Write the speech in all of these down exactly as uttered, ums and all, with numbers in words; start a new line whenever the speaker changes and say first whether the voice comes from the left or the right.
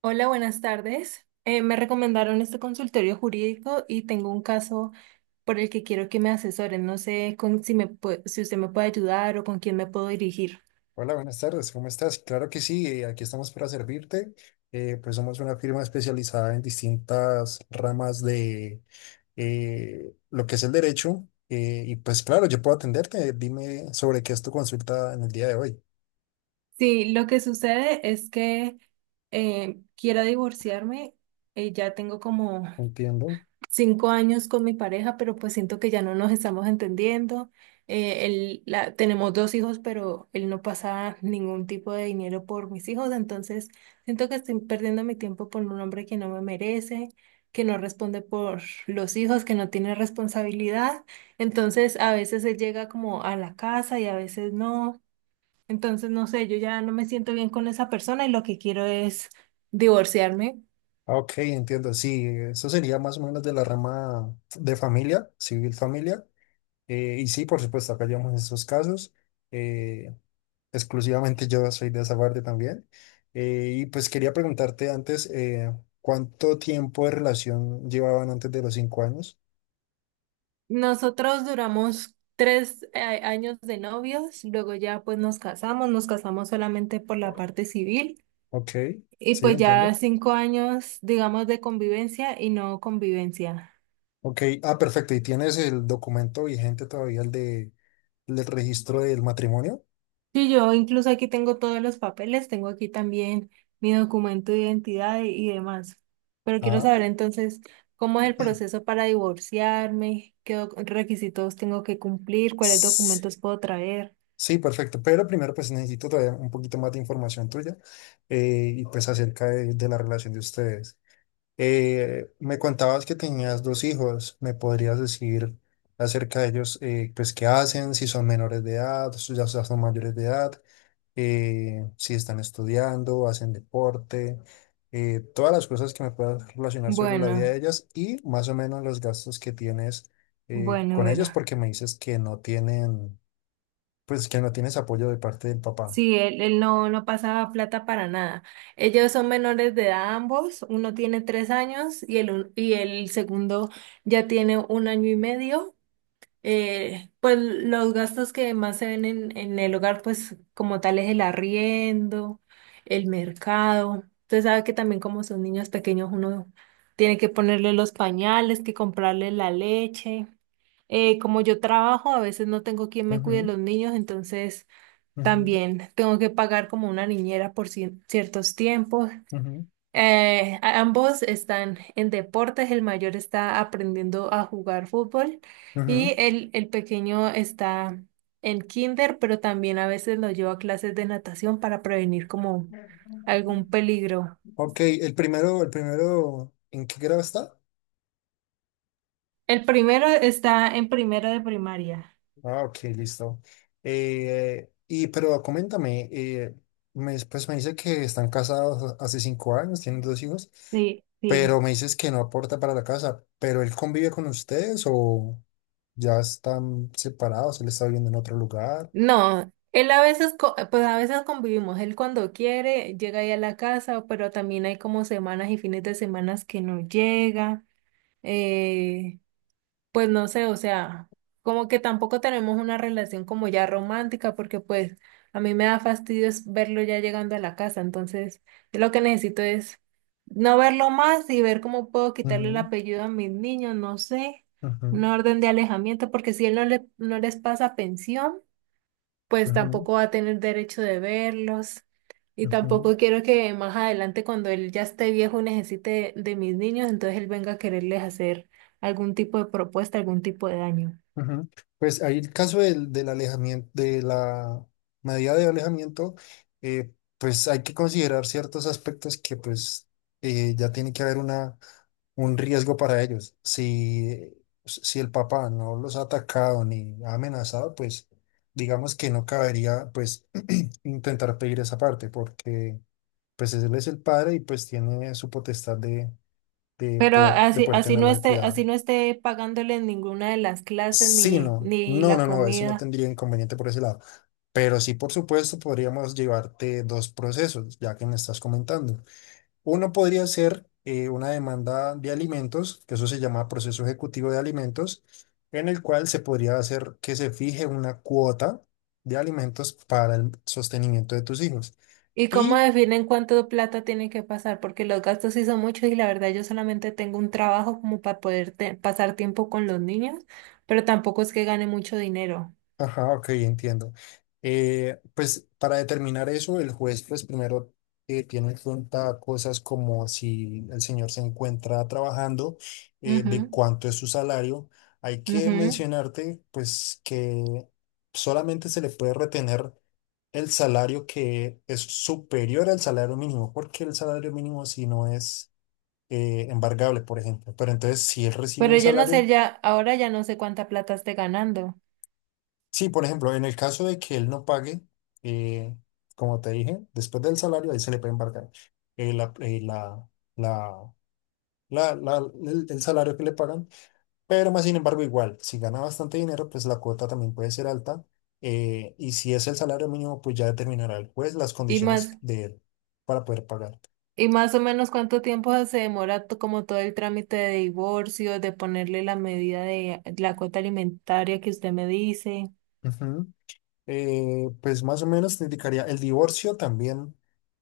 right: Hola, buenas tardes. Eh, me recomendaron este consultorio jurídico y tengo un caso por el que quiero que me asesoren. No sé con- si me pue- si usted me puede ayudar o con quién me puedo dirigir.
left: Hola, buenas tardes, ¿cómo estás? Claro que sí, eh, aquí estamos para servirte. Eh, pues somos una firma especializada en distintas ramas de eh, lo que es el derecho. eh, y pues claro, yo puedo atenderte. Dime sobre qué es tu consulta en el día de hoy.
right: Sí, lo que sucede es que eh, quiero divorciarme. Eh, ya tengo como
left: Entiendo.
right: cinco años con mi pareja, pero pues siento que ya no nos estamos entendiendo. Eh, él, la, tenemos dos hijos, pero él no pasa ningún tipo de dinero por mis hijos, entonces siento que estoy perdiendo mi tiempo por un hombre que no me merece, que no responde por los hijos, que no tiene responsabilidad. Entonces a veces él llega como a la casa y a veces no. Entonces, no sé, yo ya no me siento bien con esa persona y lo que quiero es divorciarme.
left: Ah, ok, entiendo, sí, eso sería más o menos de la rama de familia, civil familia. Eh, y sí, por supuesto, acá llevamos esos casos. Eh, exclusivamente yo soy de esa parte también. Eh, y pues quería preguntarte antes, eh, ¿cuánto tiempo de relación llevaban antes de los cinco años?
right: Nosotros duramos tres eh, años de novios, luego ya pues nos casamos, nos casamos solamente por la parte civil
left: Ok,
right: y
left: sí,
right: pues
left: entiendo.
right: ya cinco años, digamos, de convivencia y no convivencia.
left: Ok, ah, perfecto. ¿Y tienes el documento vigente todavía, el de, el del registro del matrimonio?
right: Sí, yo incluso aquí tengo todos los papeles, tengo aquí también mi documento de identidad y, y demás. Pero quiero
left: Ah,
right: saber entonces cómo es el proceso para divorciarme, qué doc- requisitos tengo que cumplir, cuáles
left: s-
right: documentos puedo traer.
left: sí, perfecto. Pero primero, pues necesito todavía un poquito más de información tuya eh, y pues acerca de de la relación de ustedes. Eh, me contabas que tenías dos hijos. ¿Me podrías decir acerca de ellos, eh, pues qué hacen, si son menores de edad, si ya son mayores de edad, eh, si están estudiando, hacen deporte, eh, todas las cosas que me puedas relacionar sobre la vida
right: Bueno,
left: de ellas y más o menos los gastos que tienes eh,
right: bueno,
left: con ellos,
right: bueno.
left: porque me dices que no tienen, pues que no tienes apoyo de parte del papá.
right: Sí, él, él no, no pasaba plata para nada. Ellos son menores de edad ambos, uno tiene tres años y el, un- y el segundo ya tiene un año y medio. Eh, pues los gastos que más se ven en, en el hogar, pues como tal es el arriendo, el mercado. Usted sabe que también como son niños pequeños, uno tiene que ponerle los pañales, que comprarle la leche eh, como yo trabajo, a veces no tengo quien me cuide
left: Ujú,
right: los niños, entonces
left: ujú,
right: también tengo que pagar como una niñera por cien- ciertos tiempos.
left: ujú,
right: Eh, a- ambos están en deportes, el mayor está aprendiendo a jugar fútbol
left: ujú.
right: y el, el pequeño está en kinder, pero también a veces lo llevo a clases de natación para prevenir como algún peligro.
left: Ok, el primero, el primero, ¿en qué grado está?
right: El primero está en primero de primaria.
left: Ah, ok, listo. Eh, y pero coméntame, eh, me, pues me dice que están casados hace cinco años, tienen dos hijos,
right: Sí, sí.
left: pero me dices que no aporta para la casa, pero él convive con ustedes o ya están separados, él está viviendo en otro lugar.
right: No, él a veces, co- pues a veces convivimos, él cuando quiere llega ahí a la casa, pero también hay como semanas y fines de semanas que no llega. eh, pues no sé, o sea, como que tampoco tenemos una relación como ya romántica, porque pues a mí me da fastidio es verlo ya llegando a la casa, entonces yo lo que necesito es no verlo más y ver cómo puedo quitarle el
left: Ujú,
right: apellido a mis niños, no sé,
left: ujú,
right: una orden de alejamiento, porque si él no le, no les pasa pensión pues
left: ujú,
right: tampoco va a tener derecho de verlos. Y
left: ujú.
right: tampoco quiero que más adelante, cuando él ya esté viejo, necesite de, de mis niños, entonces él venga a quererles hacer algún tipo de propuesta, algún tipo de daño.
left: Ujú. Pues ahí el caso del, del alejamiento, de la medida de alejamiento, eh, pues hay que considerar ciertos aspectos que pues eh, ya tiene que haber una, un riesgo para ellos. Si, si el papá no los ha atacado ni ha amenazado, pues digamos que no cabería pues intentar pedir esa parte porque pues él es el padre y pues tiene su potestad de, de
right: Pero
left: poder, de
right: así,
left: poder
right: así no
left: tenerlo al
right: esté,
left: cuidado.
right: así no esté pagándoles ninguna de las clases
left: Sí,
right: ni,
left: no,
right: ni
left: no,
right: la
left: no, no, eso no
right: comida.
left: tendría inconveniente por ese lado. Pero sí, por supuesto, podríamos llevarte dos procesos, ya que me estás comentando. Uno podría ser eh, una demanda de alimentos, que eso se llama proceso ejecutivo de alimentos, en el cual se podría hacer que se fije una cuota de alimentos para el sostenimiento de tus hijos.
right: ¿Y cómo
left: Y
right: definen cuánto plata tiene que pasar? Porque los gastos sí son muchos y la verdad yo solamente tengo un trabajo como para poder te- pasar tiempo con los niños, pero tampoco es que gane mucho dinero.
left: Ajá, ok, entiendo. Eh, pues para determinar eso, el juez pues primero eh, tiene en cuenta cosas como si el señor se encuentra trabajando, eh, de
right: Ujú.
left: cuánto es su salario. Hay que
right: Ujú.
left: mencionarte pues que solamente se le puede retener el salario que es superior al salario mínimo, porque el salario mínimo si no es eh, embargable, por ejemplo. Pero entonces, si él recibe
right: Pero
left: un
right: yo no sé
left: salario.
right: ya, ahora ya no sé cuánta plata esté ganando.
left: Sí, por ejemplo, en el caso de que él no pague, eh, como te dije, después del salario, ahí se le puede embargar eh, la- eh, la- la- la- la- el, el salario que le pagan, pero más sin embargo, igual, si gana bastante dinero, pues la cuota también puede ser alta. eh, y si es el salario mínimo, pues ya determinará el juez las
right: Y
left: condiciones
right: más,
left: de él para poder pagar.
right: y más o menos cuánto tiempo se demora to- como todo el trámite de divorcio, de ponerle la medida de la cuota alimentaria que usted me dice.
left: eh, pues más o menos te indicaría el divorcio también,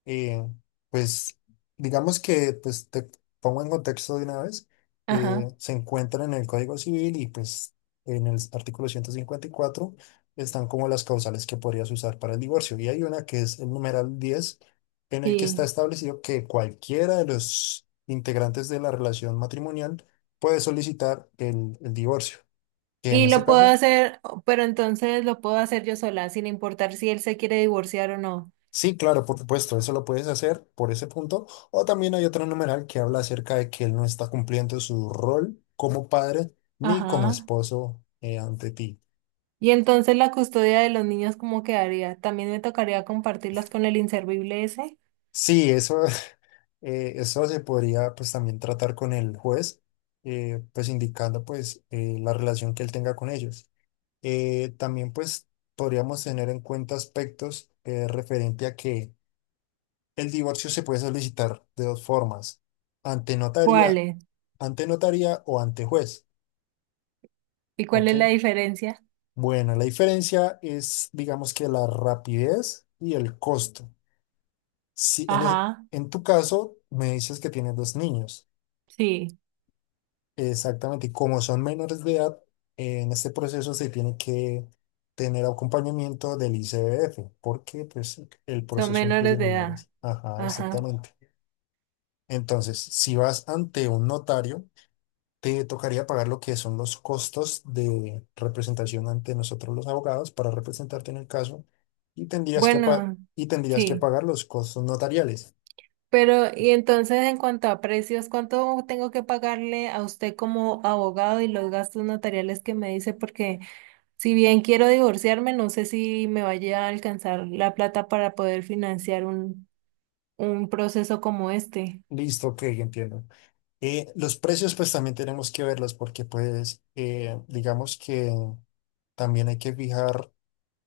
left: eh, pues digamos que pues te pongo en contexto de una vez, eh,
right: Ajá.
left: se encuentra en el Código Civil y pues en el artículo ciento cincuenta y cuatro están como las causales que podrías usar para el divorcio y hay una que es el numeral diez en el que está
right: Sí.
left: establecido que cualquiera de los integrantes de la relación matrimonial puede solicitar el el divorcio que en
right: Y
left: este
right: lo puedo
left: caso.
right: hacer, pero entonces lo puedo hacer yo sola, sin importar si él se quiere divorciar o no.
left: Sí, claro, por supuesto, eso lo puedes hacer por ese punto. O también hay otro numeral que habla acerca de que él no está cumpliendo su rol como padre ni como
right: Ajá.
left: esposo eh, ante ti.
right: Y entonces la custodia de los niños, ¿cómo quedaría? ¿También me tocaría compartirlas con el inservible ese?
left: Sí, eso, eh, eso se podría pues también tratar con el juez, eh, pues indicando pues eh, la relación que él tenga con ellos. Eh, también pues podríamos tener en cuenta aspectos eh, referente a que el divorcio se puede solicitar de dos formas, ante notaría,
right: ¿Cuáles?
left: ante notaría o ante juez.
right: ¿Y cuál
left: Ok.
right: es la diferencia?
left: Bueno, la diferencia es, digamos que la rapidez y el costo. Si en, es-
right: Ajá.
left: en tu caso me dices que tienes dos niños,
right: Sí,
left: exactamente, y como son menores de edad, eh, en este proceso se tiene que tener acompañamiento del I C B F, porque pues el
right: son
left: proceso incluye
right: menores de edad.
left: menores. Ajá,
right: Ajá.
left: exactamente. Entonces, si vas ante un notario, te tocaría pagar lo que son los costos de representación ante nosotros los abogados para representarte en el caso y tendrías que, pa-
right: Bueno,
left: y tendrías que
right: sí.
left: pagar los costos notariales.
right: Pero, y entonces en cuanto a precios, ¿cuánto tengo que pagarle a usted como abogado y los gastos notariales que me dice? Porque si bien quiero divorciarme, no sé si me vaya a alcanzar la plata para poder financiar un, un proceso como este.
left: Listo, ok, entiendo. Eh, los precios pues también tenemos que verlos porque pues eh, digamos que también hay que fijar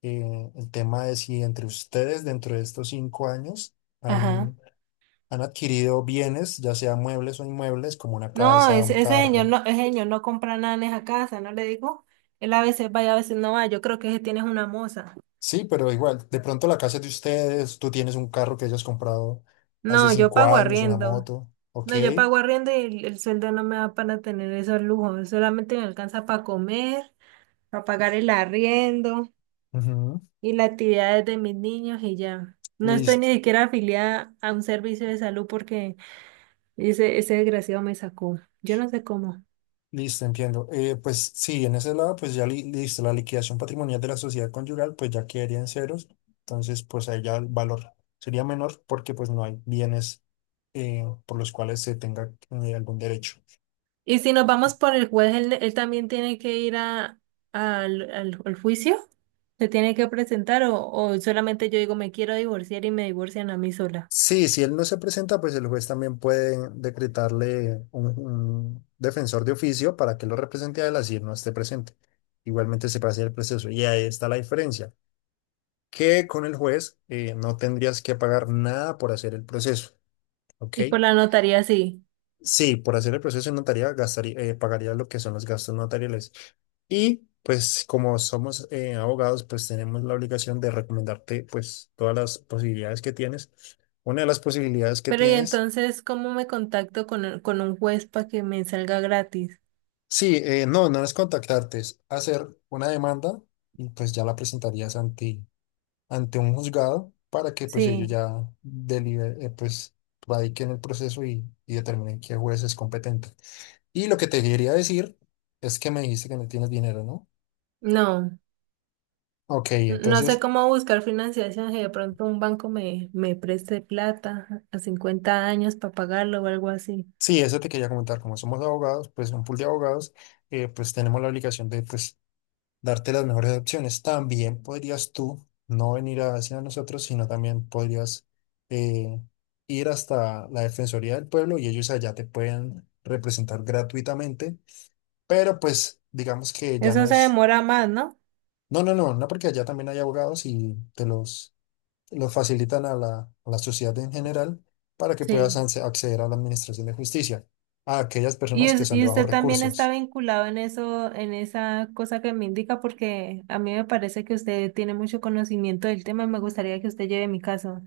left: eh, el tema de si entre ustedes dentro de estos cinco años
right: Ajá.
left: han, han adquirido bienes, ya sea muebles o inmuebles, como una
right: No,
left: casa, un
right: ese, ese señor
left: carro.
right: no, ese señor no compra nada en esa casa, ¿no le digo? Él a veces vaya, a veces no va. Yo creo que ese tiene es una moza.
left: Sí, pero igual, de pronto la casa es de ustedes, tú tienes un carro que hayas comprado hace
right: No, yo
left: cinco
right: pago
left: años, una
right: arriendo.
left: moto, ok,
right: No, yo pago arriendo y el, el sueldo no me da para tener esos lujos, solamente me alcanza para comer, para pagar el arriendo
left: ujú.
right: y las actividades de mis niños y ya. No estoy
left: Listo,
right: ni siquiera afiliada a un servicio de salud porque ese, ese desgraciado me sacó. Yo no sé cómo.
left: listo, entiendo. Eh, pues sí, en ese lado, pues ya li- listo, la liquidación patrimonial de la sociedad conyugal, pues ya quedaría en ceros, entonces pues ahí ya el valor sería menor porque pues no hay bienes eh, por los cuales se tenga eh, algún derecho.
right: Y si nos vamos por el juez, él, él también tiene que ir a, al, al- al juicio, se tiene que presentar o, o solamente yo digo me quiero divorciar y me divorcian a mí sola.
left: Sí, si él no se presenta, pues el juez también puede decretarle un, un defensor de oficio para que lo represente a él así él no esté presente. Igualmente se pasa el proceso. Y ahí está la diferencia, que con el juez eh, no tendrías que pagar nada por hacer el proceso, ¿ok?
right: Y por la notaría sí.
left: Sí, por hacer el proceso en notaría gastaría, eh, pagaría lo que son los gastos notariales. Y pues como somos eh, abogados, pues tenemos la obligación de recomendarte pues todas las posibilidades que tienes. Una de las posibilidades que
right: Pero y
left: tienes.
right: entonces, ¿cómo me contacto con, un- con un juez para que me salga gratis?
left: Sí, eh, no, no es contactarte, es hacer una demanda y pues ya la presentarías ante, ante un juzgado para que pues ellos
right: Sí.
left: ya deliberen, eh, pues radiquen el proceso y, y determinen qué juez es competente. Y lo que te quería decir es que me dijiste que no tienes dinero, ¿no?
right: No,
left: Ok,
right: n- no sé
left: entonces,
right: cómo buscar financiación, si de pronto un banco me, me preste plata a cincuenta años para pagarlo o algo así.
left: sí, eso te quería comentar, como somos abogados, pues un pool de abogados, eh, pues tenemos la obligación de pues darte las mejores opciones. También podrías tú no venir hacia nosotros, sino también podrías eh, ir hasta la Defensoría del Pueblo y ellos allá te pueden representar gratuitamente, pero pues digamos que ya
right: Eso
left: no
right: se
left: es...
right: demora más, ¿no?
left: No, no, no, no, porque allá también hay abogados y te los, los facilitan a la, a la sociedad en general para que puedas
right: Sí.
left: anse- acceder a la Administración de Justicia, a aquellas
right: Y,
left: personas que
right: us-
left: son de
right: y
left: bajos
right: usted también está
left: recursos.
right: vinculado en eso, en esa cosa que me indica, porque a mí me parece que usted tiene mucho conocimiento del tema y me gustaría que usted lleve mi caso.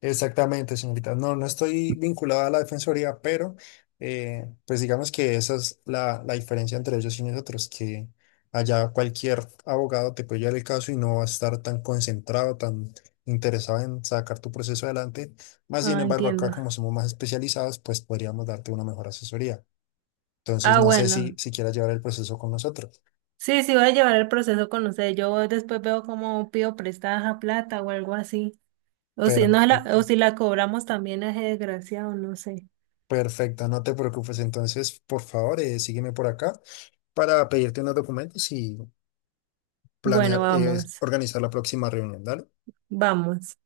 left: Exactamente, señorita. No, no estoy vinculada a la defensoría, pero eh, pues digamos que esa es la, la diferencia entre ellos y nosotros, que allá cualquier abogado te puede llevar el caso y no va a estar tan concentrado, tan interesado en sacar tu proceso adelante. Más sin
right: Ah,
left: embargo, acá
right: entiendo.
left: como somos más especializados, pues podríamos darte una mejor asesoría. Entonces,
right: Ah,
left: no sé si,
right: bueno.
left: si quieras llevar el proceso con nosotros.
right: Sí, sí, voy a llevar el proceso con usted. Yo después veo cómo pido prestada plata o algo así. O si no la, o
left: Perfecto.
right: si la cobramos también es desgraciado, no sé.
left: Perfecto, no te preocupes. Entonces, por favor, eh, sígueme por acá para pedirte unos documentos y
right: Bueno,
left: planear, es
right: vamos,
left: organizar la próxima reunión, ¿dale?
right: vamos.